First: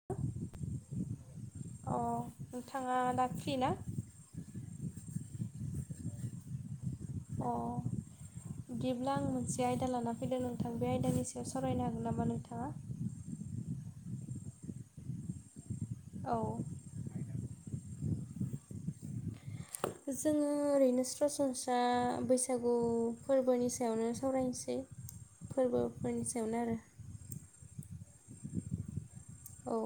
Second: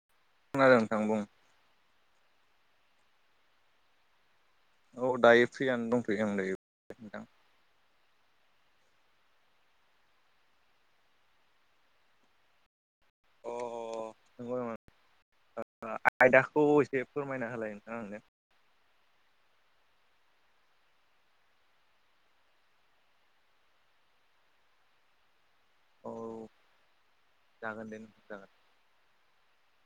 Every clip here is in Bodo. - [inaudible] खोनादों नोंथां बुं अ नोंथाङा दा फ्रि ना? औ दायो फ्रियानो दंथ'यो आं नै नोंथां। बिदिब्ला आं मोनसे आयदा लाना फैदों नोंथां बे आयदानि सायाव सावरायनो हागोन नामा नोंथाङा? - [inaudible] अ नंगौ नामा ओ औ आयदाखौ एसे फोरमायना होलाय नोंथाङा आंनो। [inaudible] जोङो ओरैनो सरासनस्रा बैसागु फोरबोनि सायावनो सावरायनोसै। [inaudible] औ फोरबोफोरनि सायावनो आरो। जागोन दे नोंथां जागोन। औ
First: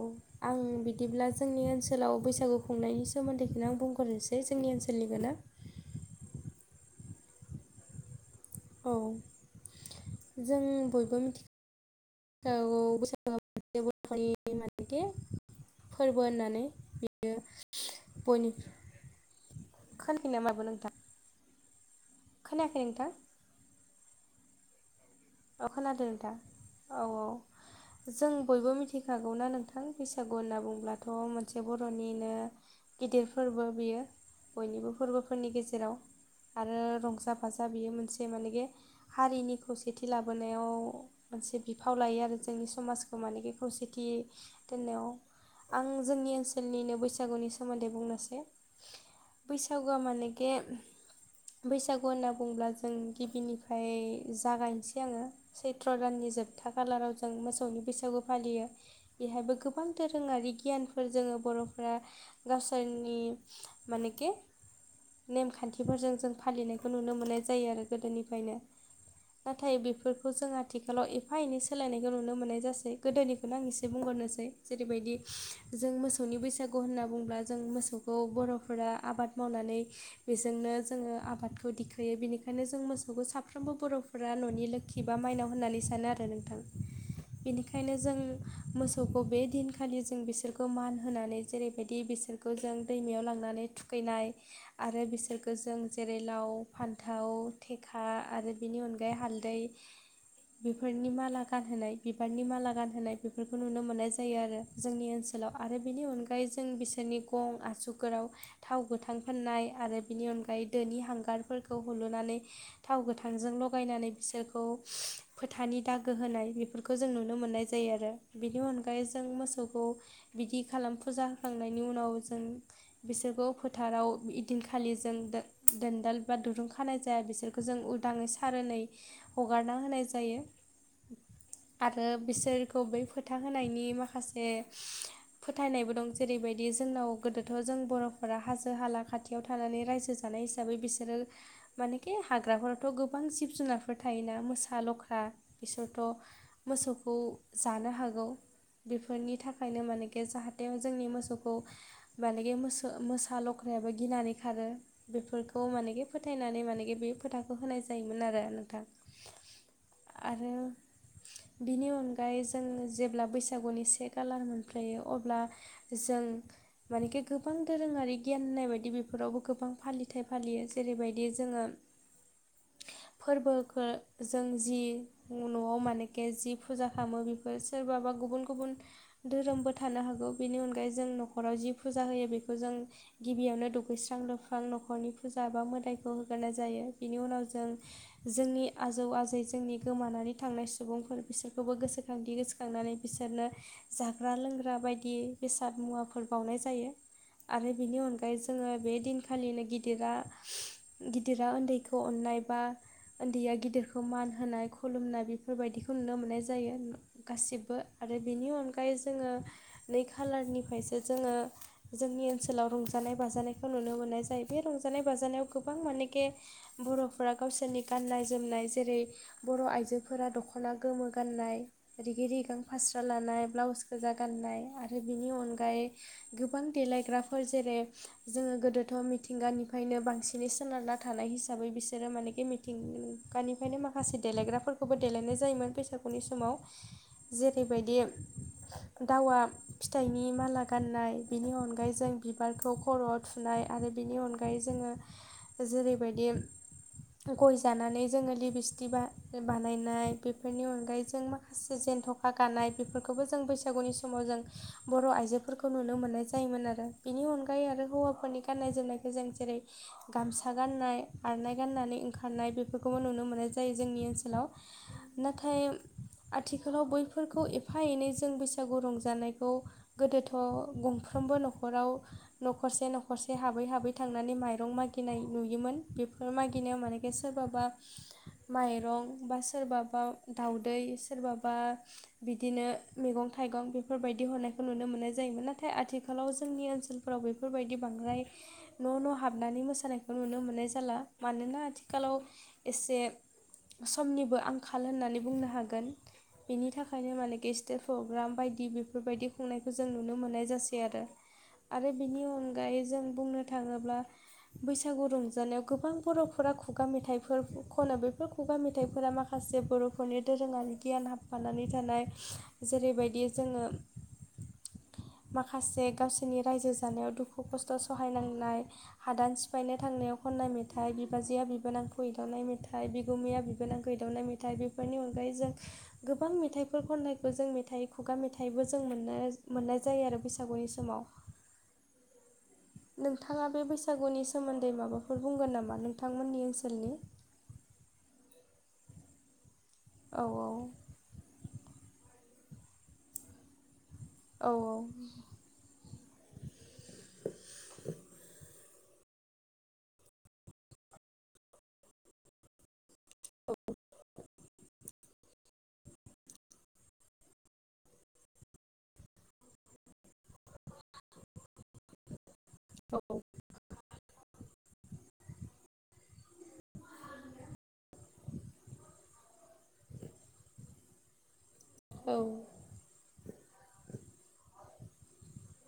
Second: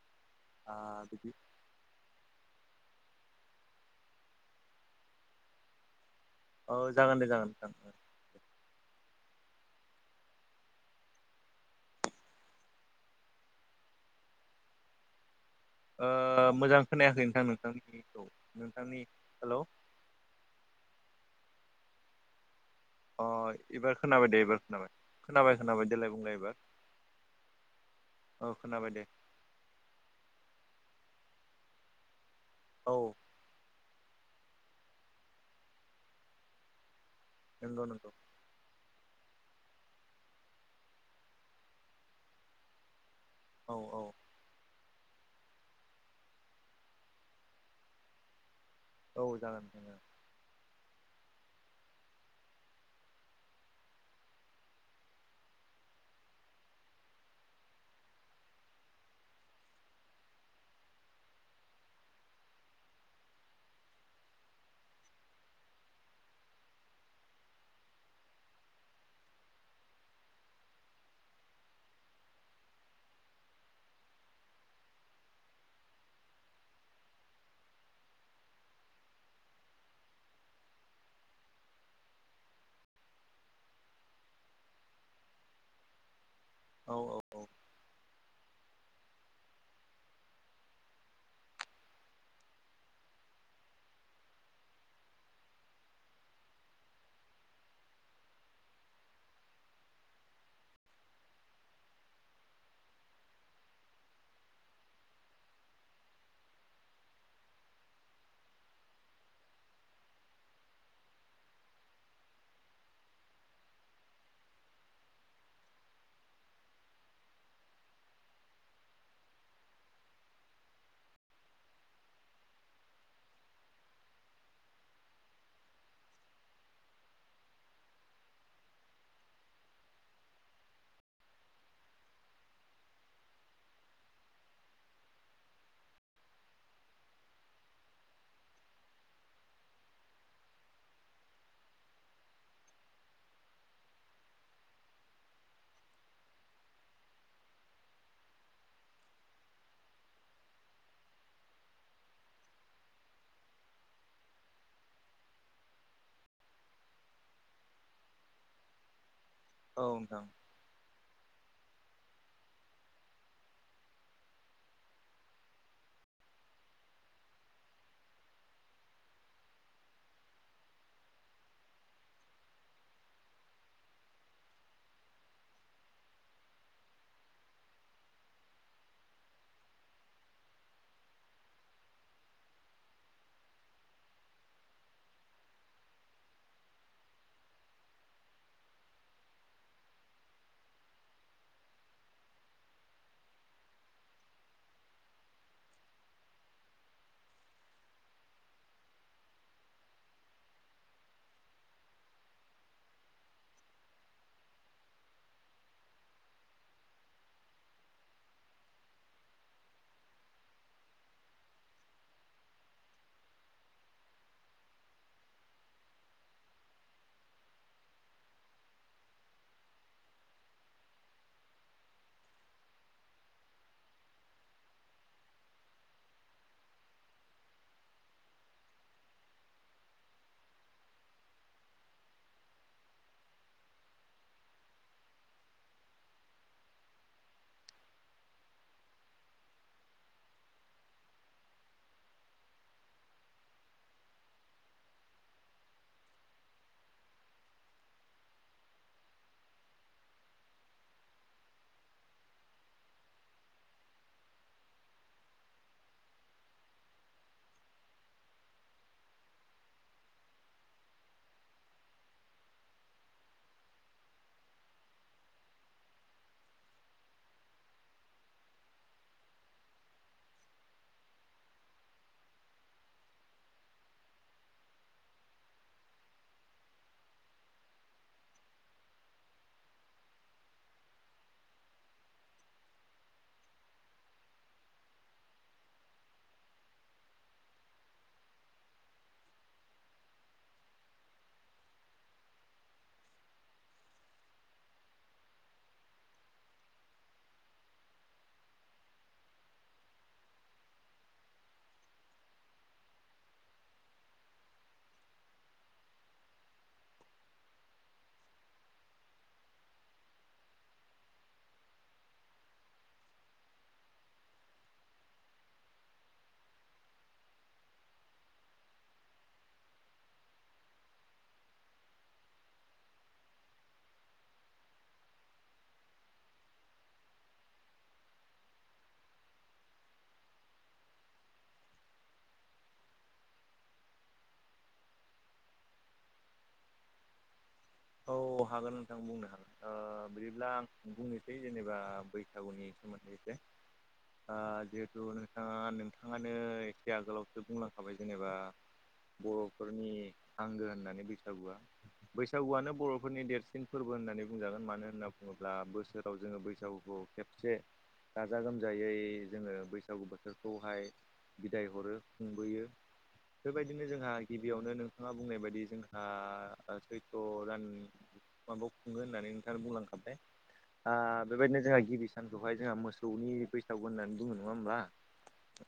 आं आ बिदिब्ला बिदि जोंनि ओन सोलाव बैसागु खुंनायनि सोमोन्दैखौनो आं बुंहरनोसै जोंनि ओनसोलनिखोनो। औ जागोन दे जागोन नोंथां। औ जों बयबो मिथि खागौ [unintelligible] ओ मोजां खोनायाखै नोंथां नोंथांनिखौ नोंथांनि हेल' खोनाया खैनामा दाबो नोंथां? खोनायाखै नोंथां? अ एबार खोनाबाय दे एबार खोनाबाय। खोनाबाय औ खोनाबाय देलाय खोनादों दा बुंलाय एबार औ औ जों औ बयबो खोनाबाय दे मिथिखा गौना नोंथां बैसागु होनना बुंब्लाथ' मोनसे बर'निनो औ गिदिर फोरबो बियो बयनिबो फोरबोफोरनि गेजेराव आरो रंजा बाजा नंगौ बियो नंगौ मोनसे मानेगे हारिनि खौसे खौसेथि लाबोनायाव मोनसे बिफाव लायो आरो जोंनि समाजखौ मानेखि औ औ खौसेथि दोनायाव आं जोंनि ओनसोलनिनो बैसागुनि सोमोन्दै बुंनोसै औ जागोन नोंथां बैसागुआ जागोन। मानेकि बैसागु होनना बुंङोब्ला जों गिबिनिफ्राय जागायनो एसे आङो सैथ्र' दाननि जोबथा खालाराव जों मोसौनि बैसागु फालियो बेहायबो गोबां दोरोङारि गियानफोर जोङो बर'फोरा गावसोरनि मानेखि नेमखान्थिफोरजों जों फालिनायखौ नुनो मोननाय जायो आरो गोदोनिफ्रायनो नाथाय बेफोरखौ जों आथिखालाव एफा एनै सोलायनायखौ नुनो मोननाय जासै गोदोनिखौनो आं एसे बुंग्रोनोसै जेरैबायदि जों मोसौनि बैसागु होनना बुंङोब्ला जों मोसौखौ बर'फोरा आबाद मावनानै बेजोंनो जोङो आबादखौ दिखोयो बेनिखायनो जों मोसौखौ साफ्रोमबो बर' फुर्रा न'नि लोषि बा माइनाव होननानै सानो आरो नोंथां औ औ औ बेनिखायनो जों मोसौखौ बे दिनखालि जों बिसोरखौ मान होनानै जेरैबायदि बिसोर बेखौ जों दैमायाव लांनानै थुखैनाय आरो बिसोरखौो जों जेरै लाव फान्थाव थेखा आरो बेनि अनगायै दै हालदै बेफोरनि माला गानहोनाय बिबारनि माला गानहोनाय बेफोरखौ नुनो मोननाय जायो आरो जोंनि ओनसोलाव आरो बेनि अनगायै जों बिसोरनि गं आसुफोराव थाव गोथां फाननाय आरो बेनि अनगायै दोनि हांगारफोरखौ हुलुनानै थाव गोथांजों ल थगायनानै बिसोरखौ फोथानि दागो होनाय बेफोरखौ जों नुनो मोननाय जायो आरो बिनि अनगायै जों मोसौखौ बिदि खालाम फुजा होखांनायनि उनाव जों बिसोरखौ फोथाराव इदिनखालि जों दोनदाल बा दुरुं खानाय जाया बिसोर बेखौ जों उदाङै सारनै हगारना होनाय जायो [inaudible] आरो बिसोरखौ बै फोथा होनायनि माखासे फोथायनायबो दं जेरैबायदि जोंनाव गोदोथ' जों बर'फोरा हाजो हाला खाथि खायाव थानानै रायजो जानाय हिसाबै बिसोरो मानेखि हाग्राफोराथ' गोबां जिब जुनारफोर थायोना मोसा लख्रा बिसोरथ' मोसौखौ जानो हागौ बेफोरनि थाखायनो मानेकि जाहाथेाव जोंनि मोसौखौ मानगि म मोसा लख्रायाबो गिनानै खारो बेफोरखौ मानेगि फोथायनानै मानेगि बे फोथाखौ होनाय जायो जायोमोन आरो नोंथां औ नोंथां आरो बिनि अनगायै जों जेब्ला बैसागुनि से कालार मोनफयो अब्ला जों मानेखि गोबां दोरोङारि गियान होननाय बायदि बेफोरावबो गोबां फालिथाय फालियो जेरैबायदि जोङो [inaudible] फोरबोखौ जों जि न'आव मानखि जि फुजा खालामो बे सोरबााबा गुबुन गुबुन धोरोमबो थानो हागौ बेनि अनगायै जों न'खराव जि फुजा होयो बेखौ जों गिबियावनो दुगैस्रां लुस्रां न'खरनि फुजा एा मोदायखौ होग्रोनाय जायो बिनि उनाव जों ज् जोंनि आजौ आजै जोंनि गोमानानै थांनाय सुबुंफोर बिसोरखौबो गोसोखांथि गोसोां थांनानै बिसोरनो जाग्रा लोंग्रा बायदि बेसाद मुवाफोर बावउनाय जायो आरो बिनि अनगायै जोङो बे दिनखालिनो गिदिरा गिदिरा उन्दैखौ अननाय बा उन्दैया गिदिरखौ मान होनाय खुलुमनाय बेफोरबायदिखौ नुनो मोननाय जायो गासिबो आरो बेनि अनगायै जोङो नै खालारनिफ्रायसो जोङो जोंनि ओनसोलाव रंजानाय बाजानायखौ नुनो मोननाय जायो बे रंजानाय बाजानायाव गोबां मानेखे बर'फोरा गावसोरनि गाननाय जोमनाय जेरै बर' आइजोफोरा दख'ना गोमो गाननाय रिगि रिगां फास्रा लानाय ब्लाउस गोजा गाननाय आरो बिनि अनगायै गोबां देलायग्राफोर जेरै जोङो गोदोथ' मिथिंगानिफायनो बांसिनै सोनारना थानाय हिसाबै बिसो बिसोरो मानेके मिथिं गानिफायनो माखासे देलायग्राफोरखौबो देलायनाय जायोमोन बैसागुनि समाव। जेरैबायदि दावा फिथाइनि माला गाननाय बिनि अनगायै जों बिबारखौ खर' थुनाय आरो बिनि अनगायै जोङो जोरैबायदि गय जानानै जोङो लिबिस्टिबा ओ बानायनाय बेफोरनि अनगायै जों माखासे जेनथ'खा गानाय बेफोरखौबो जों बैसागुनि समाव जों बर' आइजोफोरखौ नुनो मोननाय जायोमोन आरो बिनि अनगायै आरो हौवाफोरनि गाननाय जोमनायखौ जों जेरै गामसा गाननाय आरनाय गाननानै ओंखारनाय बेफोरखौबो नुनो मोननाय जायो जोंनि ओनसोलाव। नाथाय आथिखालाव बैफोरखौ एफा एनै जों बैसागु रंजानायखौ गोदोथ' गंफ्रोमबो न'खराव न'खरसे न'खरसे हाबै हाबै थांनानै माइरं मागिनाय नुयोमोन बेफोर मागिनायाव माने बे सोरबाबा माइरं बा सोरबाबा दाउदै सोरबाबा बिदिनो मेगं थाइगं बेफोरबायदि हरनायखौ नुनो मोननाय जायोमोन नाथाय आथिखालाव जोंनि ओनसोल फोराव बेफोरबायदि बांद्राय न' न' हाबनानै मोसानायखौ नुनो मोननाय जाला। मानोना आथिखालाव एसे समनिबो आंखाल होननानै बुंनो हागोन। बेनि थाखायनो मानेके स्टेट प्रग्राम बायदि बिफोरबायदि खुंनायखौ जों नुनो मोननाय जासै आरो। आरो बिनि अनगायै जों बुंनो थाङोब्ला बैसागु रंजानायाव गोबां बर'फोरा खुगा मेथाइफोर खनो बेफोर खुगा मेथाइफोरा माखासे बर'फोरनि दोरोङारि गियान हाब फानानै थानाय जेरैबायदि जोङो माखासे गावसोरनि रायजो जानायाव दुखु खस्थ' सहायनांनाय हादान सिफायनो थांनायाव खननाय मे थाइ बिबाजैया बिबोनांखौ एदावनाय मेथाइ बिगुमैया बिबोनांखौ एदावनाय मेथाइ बेफोरनि अनगायै जों गोबां मेथाइफोर खननायखौ जों मेथाइ खुगा मेथाइबो जों मोननो मोननाय जायो आरो बैसागुनि समाव। नोंथाङा बे बैसागुनि सोमोन्दै माबाफोर बुंगोन नामा नोंथांमोननि ओनसोलनि? औ हागोन नोंथां बुंनो हागोन ओ औ बिदिब्ला आं बुंनि बे जेनेबा बैसागुनि सोमोन्दै एसे ओ औ जिहेथु दा नोंथाङानो एसे आगोलावसो बुंलांखाबाय जेनेबा बर'फोरनि आंगो होननानै बैसागुआ बैसागुआनो बर'फोरनि देरसिन फोरबो होननानै बुंजागोन मानो होनना बुङोब्ला बोसोराव जोङो बैसागुखौ खेबसे गाजा गोमजायै जोङो बैसागु बोथोरखौहाय बिदाय हरो खुंबोयो। [unintelligible] बेबायदिनो जोंहा गिबियावनो नोंथाङा बुंनाय बायदि जोंहा ओ सैथ्र' दान माबायाव खुङो होननानै नोंथाङा बुंलांखाबाय ओ बेबायदिनो जोंहा गिबि औ सानखौहाय जोंहा मोसौनि बैसागु होननानै बुङो नङा होमबा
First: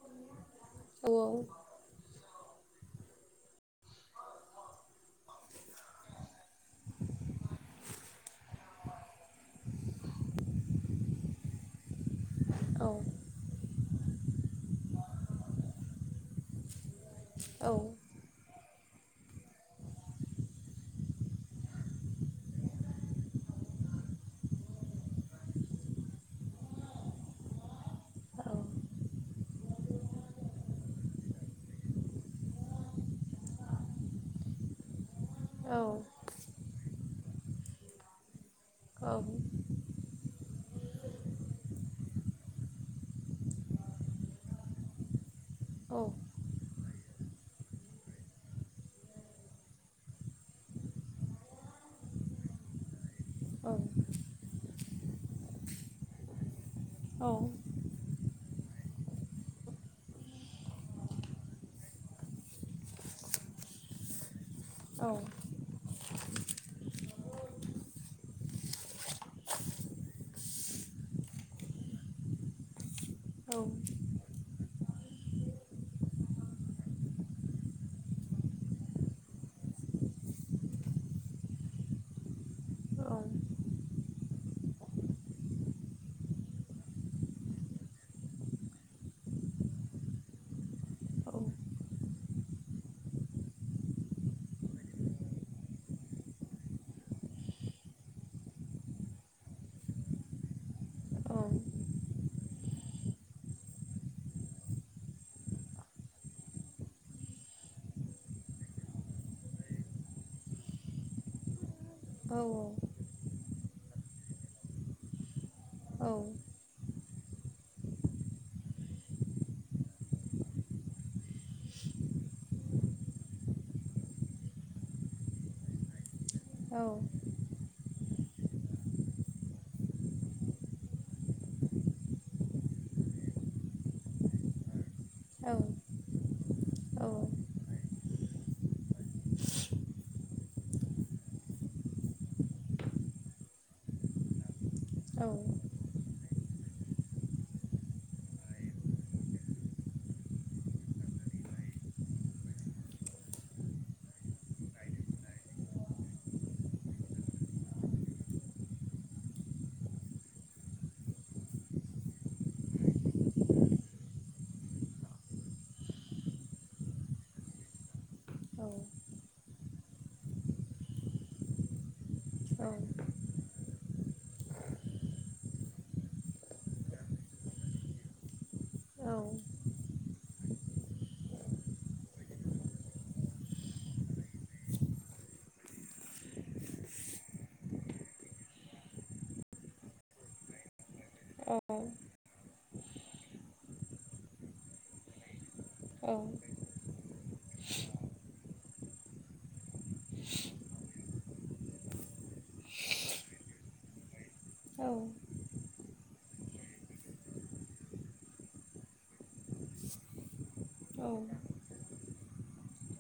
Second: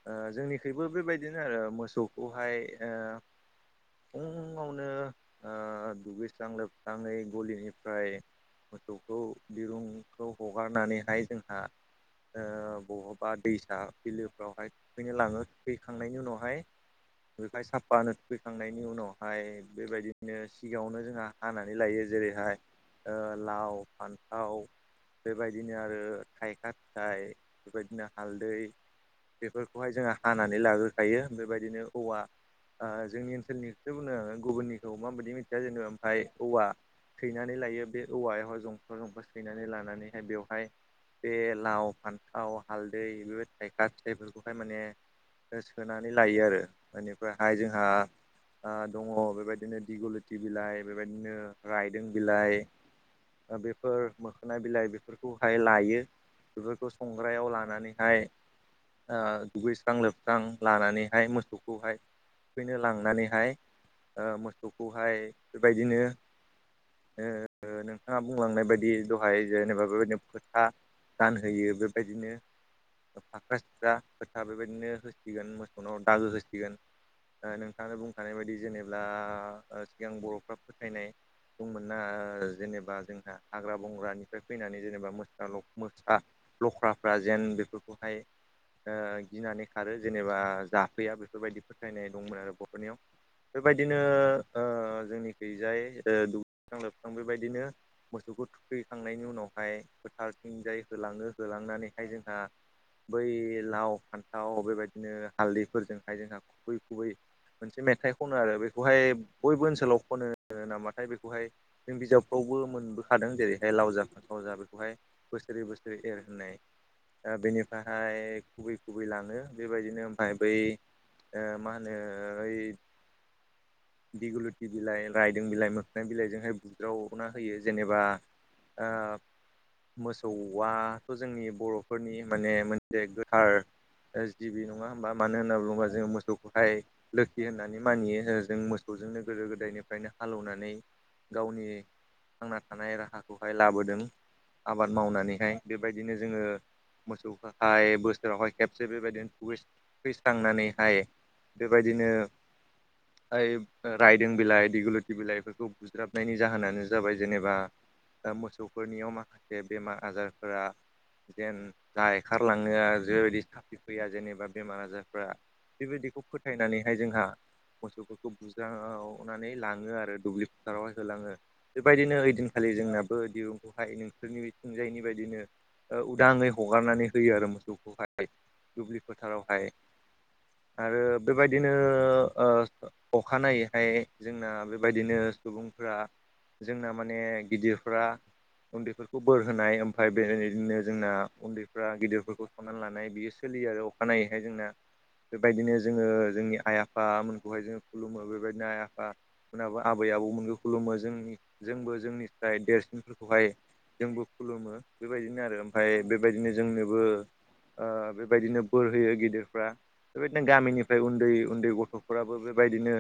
ओ जोंनि खैबो औ बेबायदिनो आरो मोसौ वहाय ओ फुंङावनो ओ दुगैस्रां लोब स्राङै गलिनिफ्राय मोसौखौ दिरुंखौ हगारनानैहाय जोंहा ओ औ बह बा दैसा बिलोफ्रावहाय थुखैनो लाङो थुखैखांनायनि उनावहाय [unintelligible] साफानो थुखैखांनायनि उनावहाय बेबायदिनो सिगाङावनो जोंहा हानानै लायो जेरैहाय ओ लाव फान्थाव बेबायदिनो आरो थायखा फिथाय बेबायदिनो हालदै बेफोरखौहाय जोंहा हानानै लाग्रोखायो बेबायदिनो औवा ओ जोंनि ओनसोलनिखौसो बुंदों गुबुननिखौ माबायदि जोङो औ ओमफ्राय औवा सैनानै लायो बे औवायाव हाय जं सैनानै लानानैहाय बेवहाय बे लाव फान्थाव हालदै बेबायदि थाइखा फिथायफोरखौहाय माने सोनानै औ लायो आरो। बेनिफ्रायहाय जोंहा ओ दङ बेबायदिनो दिगलथि बिलाइ बेबायदिनो रायदों बिलाइ ओ बेफोर मो खोना बिलाइ बेफोरखौहाय लायो बेफोरखौ औ संग्रायाव लानानैहाय ओ दुगैस्रां लोबस्रां लानानैहाय मोसौखौ हाय थुखैनो लांनानैहाय ओ मोसौखौहाय बेबायदिनो ओ नोंथाङा बुंलांनाय बायदि दहाय जेनेबा बेबायदिनो खोथा गानहोयो बेबायदिनो फाख्रा सिख्रा आ बेबायदिनो होसिगोन मोसौनाव दागो होसिगोन। ओ नोंथाङा बुंखानाय बायदि जेनेबा सिगां बर'फ्रा फोथायनाय मोना जेनेबा जोंहा हाग्रा बंग्रानिफ्राय फैनानै जेनेबा मोसा ल मोसा लख्राफ्रा जेन बेफोरखौहाय ओ गिनानै खारो जेनेबा जाफैया बेफोरबायदि फोथायनाय दंमोन आरो बर'फोरनियाव। बेबायदिनो ओ जोंनि खैजाय ओ दुगैखां लोबस्रां बेबायदिनो मोसौखौ थुखैखांनायनि उनावहाय फोथारथिंजाय होलाङो। होलांनानै हाय जोंहा बै लाव फान्थाव बेबायदिनो हालदैफोरजों हाय जों खुबै खुबै मोनसे मेथाइ खनो आरो बेखौहाय बयबो ओनसोलाव खनो। नामाथाय बेखौहाय जों बिजाबफ्रावबो मोनबो खादों। जेरैहाय लावजा फानथाव जा बेखौहाय बोसोरै बोसोरै एर होनाय। ओ बेनिफ्रायहाय खुबै खुबै लाङो बेबायदिनो ओमफ्राय बै मा होनो ओइ दिगलुटि बिलाइ रायदों बिलाइ मोखना बिलाइजोंहाय बुज्रावना होयो जेनेबा ओ मोसौआथ' जोंनि बर'फोरनि माने मोनसे गोथार ओ गिबि नङा होमबा। मानो होन्ना बुङोबा जोङो मोसौखौ हाय लोखि होननानै मानियो। जों मोसौजोंनो गोदो गोदायनि फ्राइनो हालेवनानै गावनि थांना थानाय राहाखौ हाय लाबोदों। आबाद मावनानै हाय बेबायदिनो जोङो मोसौखौहाय बोसोरावहाय खेबसे बेबायदिनो थुखैस्रांनानैहाय बेबायदिनो ओइ रायदों बिलाइ दिगुलुटि बिलाइफोरखौ बुज्राबनायनि जाहोनानो जाबाय जेनेबा मोसौफोरनियाव माखासे बेमार आजारफोरा जेन जायखारलाङो आरो जेबायदि फैया जेनेबा बेमार आजारफ्रा बेबायदिखौ फोथायनानै हाय जोंहा मोसौफोरखौ बुज्रावनानै लाङो आरो दुब्लि फोथारावहाय होलाङो। बेबायदिनो ओइदिनखालि जोंनाबो दि बेहाय नोंसोरनि बिथिंजायनि बायदिनो ओ उदाङै हगारनानै होयो आरो मोसौखौहाय दुब्लि फोथारावहाय। आरो बेबायदिनो ओ अखानायैहाय जोंना बेबायदिनो सुबुंफ्रा जोंना माने गिदिरफ्रा उन्दैफोरखौ बोर होनाय ओमफ्राय बेदिनो जोंना उन्दैफ्रा गिदिरफोरखौ संनानै लानाय बियो सोलियो आरो अखानायैहाय जोंना बेबायदिनो जोङो जोंनि आइ आफामोनखौ हाय जोङो खुलुमो। बेबायदिनो आइ आफा मोनाबो आबै आबौमोनखौ खुलुमो जोंनि जोंबो जोंनि ओमफ्राय देरसिनफोरखौ हाय जोंबो खुलुमो बेबायदि। बिदिनो आरो ओमफ्राय बेबायदिनो जोंनोबो ओ बेबायदिनो बोर होयो गिदिरफ्रा बेबायदिनो गामिनि बे उन्दै उन्दै गथ'फोराबो बेबायदिनो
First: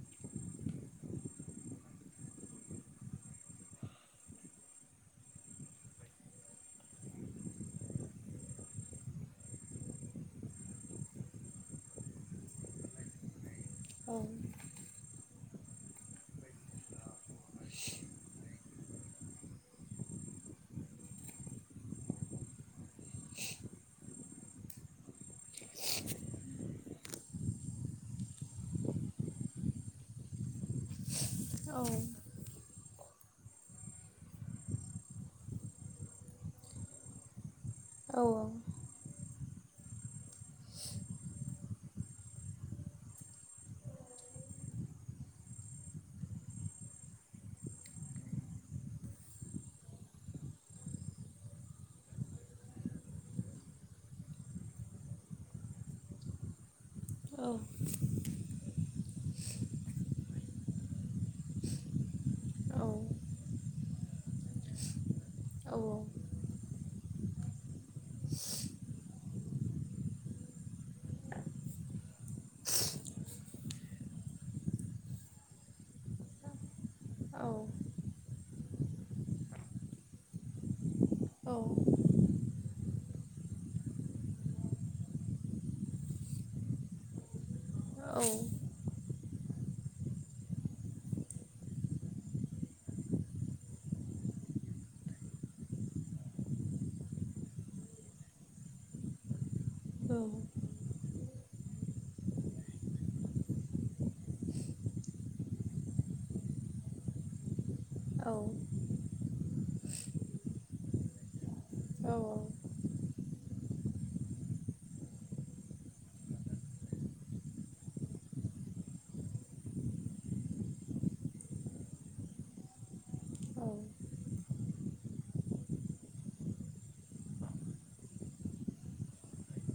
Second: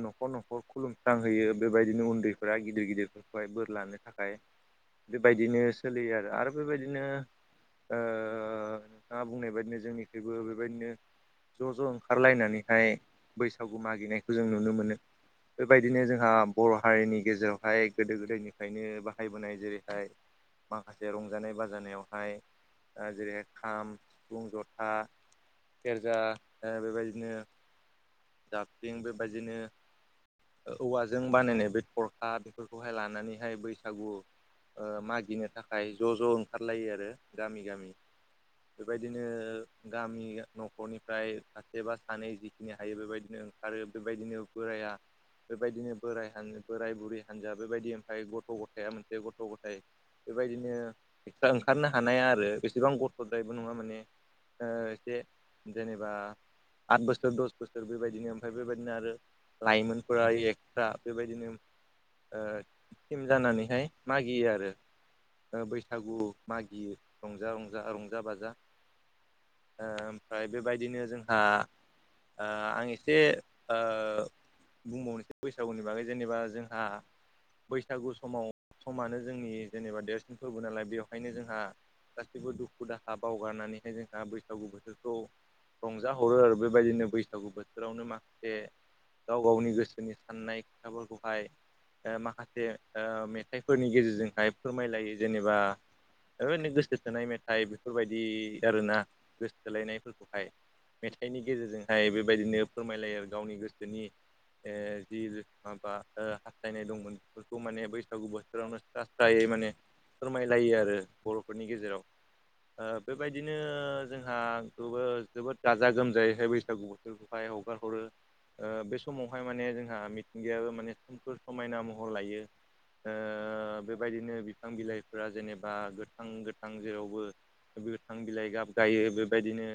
न'खर न'खर खुलुम्रांहोयो बेबायदिनो उन्दैफोरा गिदिर गिदिरफोरखौहाय बोर लानो थाखाय बेबायदिनो सोलियो आरो आरो बेबायदिनो ओ नोंथाङा बुंनाय बादिनो जोंनिखैबो बेबायदिनो ज' ज' ओंखारलायनानैहाय बैसागु मागिनायखौ जों नुनो मोनो। बेबायदिनो जोंहा बर' हारिनि गेजेरावहाय गोदो गोदायनिफ्रायनो बाहायबोनाय जेरैहाय माखासे रंजानाय बाजानायाव हाय ओ जेरैहाय खाम सिफुं जथा सेरजा ओ बेबायदिनो जाबख्रिं बेबायदिनो औवाजों बानायनाय बे थरखा फोरखौहाय लानानैहाय बैसागु ओ मागिनो थाखाय ज' ज' ओंखारलायो आरो गामि-गामि। औ औ। बेबायदिनो गामि न'खरनिफ्राय सासे बा सानै जिखिनिया हायो बेबायदिनो ओंखारो बेबायदिनो बोराया बेबायदिनो बोराय हान बोराय बुरै हानजा बेबायदि ओमफ्राय गथ' गथाय आ मोनसे गथ' गथाइ बेबायदिनो ओंखारनो हानाया आरो बेसेबां गथ'द्रायबो नङा माने। ओ एसे जेनेबा आद बोसोर दस बोसोर बेबाय दिनो ओमफ्राय बेबायदिनो आरो लाइमोनफोरा एस्रा बेबायदिनो [inaudible] ओ थिम जानानैहाय मागियो आरो। [inaudible] ओ बैसागु मागियो। रंजा-रंजा-रंजा बाजा ओ ओमफ्राय बेबायदिनो जोंहा ओ आं एसे ओ बुंबावनोसै बैसागुनि बागै जेनेबा जोंहा बैसागु समाव समानो जोंनि जेनेबा देरसिन फोरबो नालाय बेयाव हायनो जोंहा गासिबो दु दाखा बावगारनानैहाय जोंहा बैसागु बोथोरखौ रंजाहरो आरो बेबायदिनो बैसागु बो थोरावनो माखासे गाव-गावनि गोसोनि साननाय खोथाफोरखौहाय ओ माखासे ओ मेथाइफोरनि गेजेरजोंहाय फोरमायलायो जेनेबा ओरैनो गोसोथोनाय मेथाइ बेफोरबायदि आरोना। गोसोथोलायनायफोरखौहाय मेथाइनि गेजेरजों हाय बेबायदिनो फोरमायलायो आरो गावनि गोसोनि ओ जि माबा ओ हास्थायनाय दंमोन बेफोरखौ माने बैसागु बोथोरावनो स्रा स्रायै माने फोरमायलायो आरो। बर'फोरनि गेजेराव ओ बेबायदिनो जोंहा गोबो जोबोद गाजा गोमजायैहाय बै सागु बोथोरखौहाय हगार हरो। ओ बे समावहाय माने जोंहा मिथिंगायाबो माने सोमखोर समायना महर लायो। ओ बेबायदिनो बिफां बिलाइफोरा जेनेबा गोथां-गोथां जेरावबो गोथां बिलाइ गाब गायो बेबायदिनो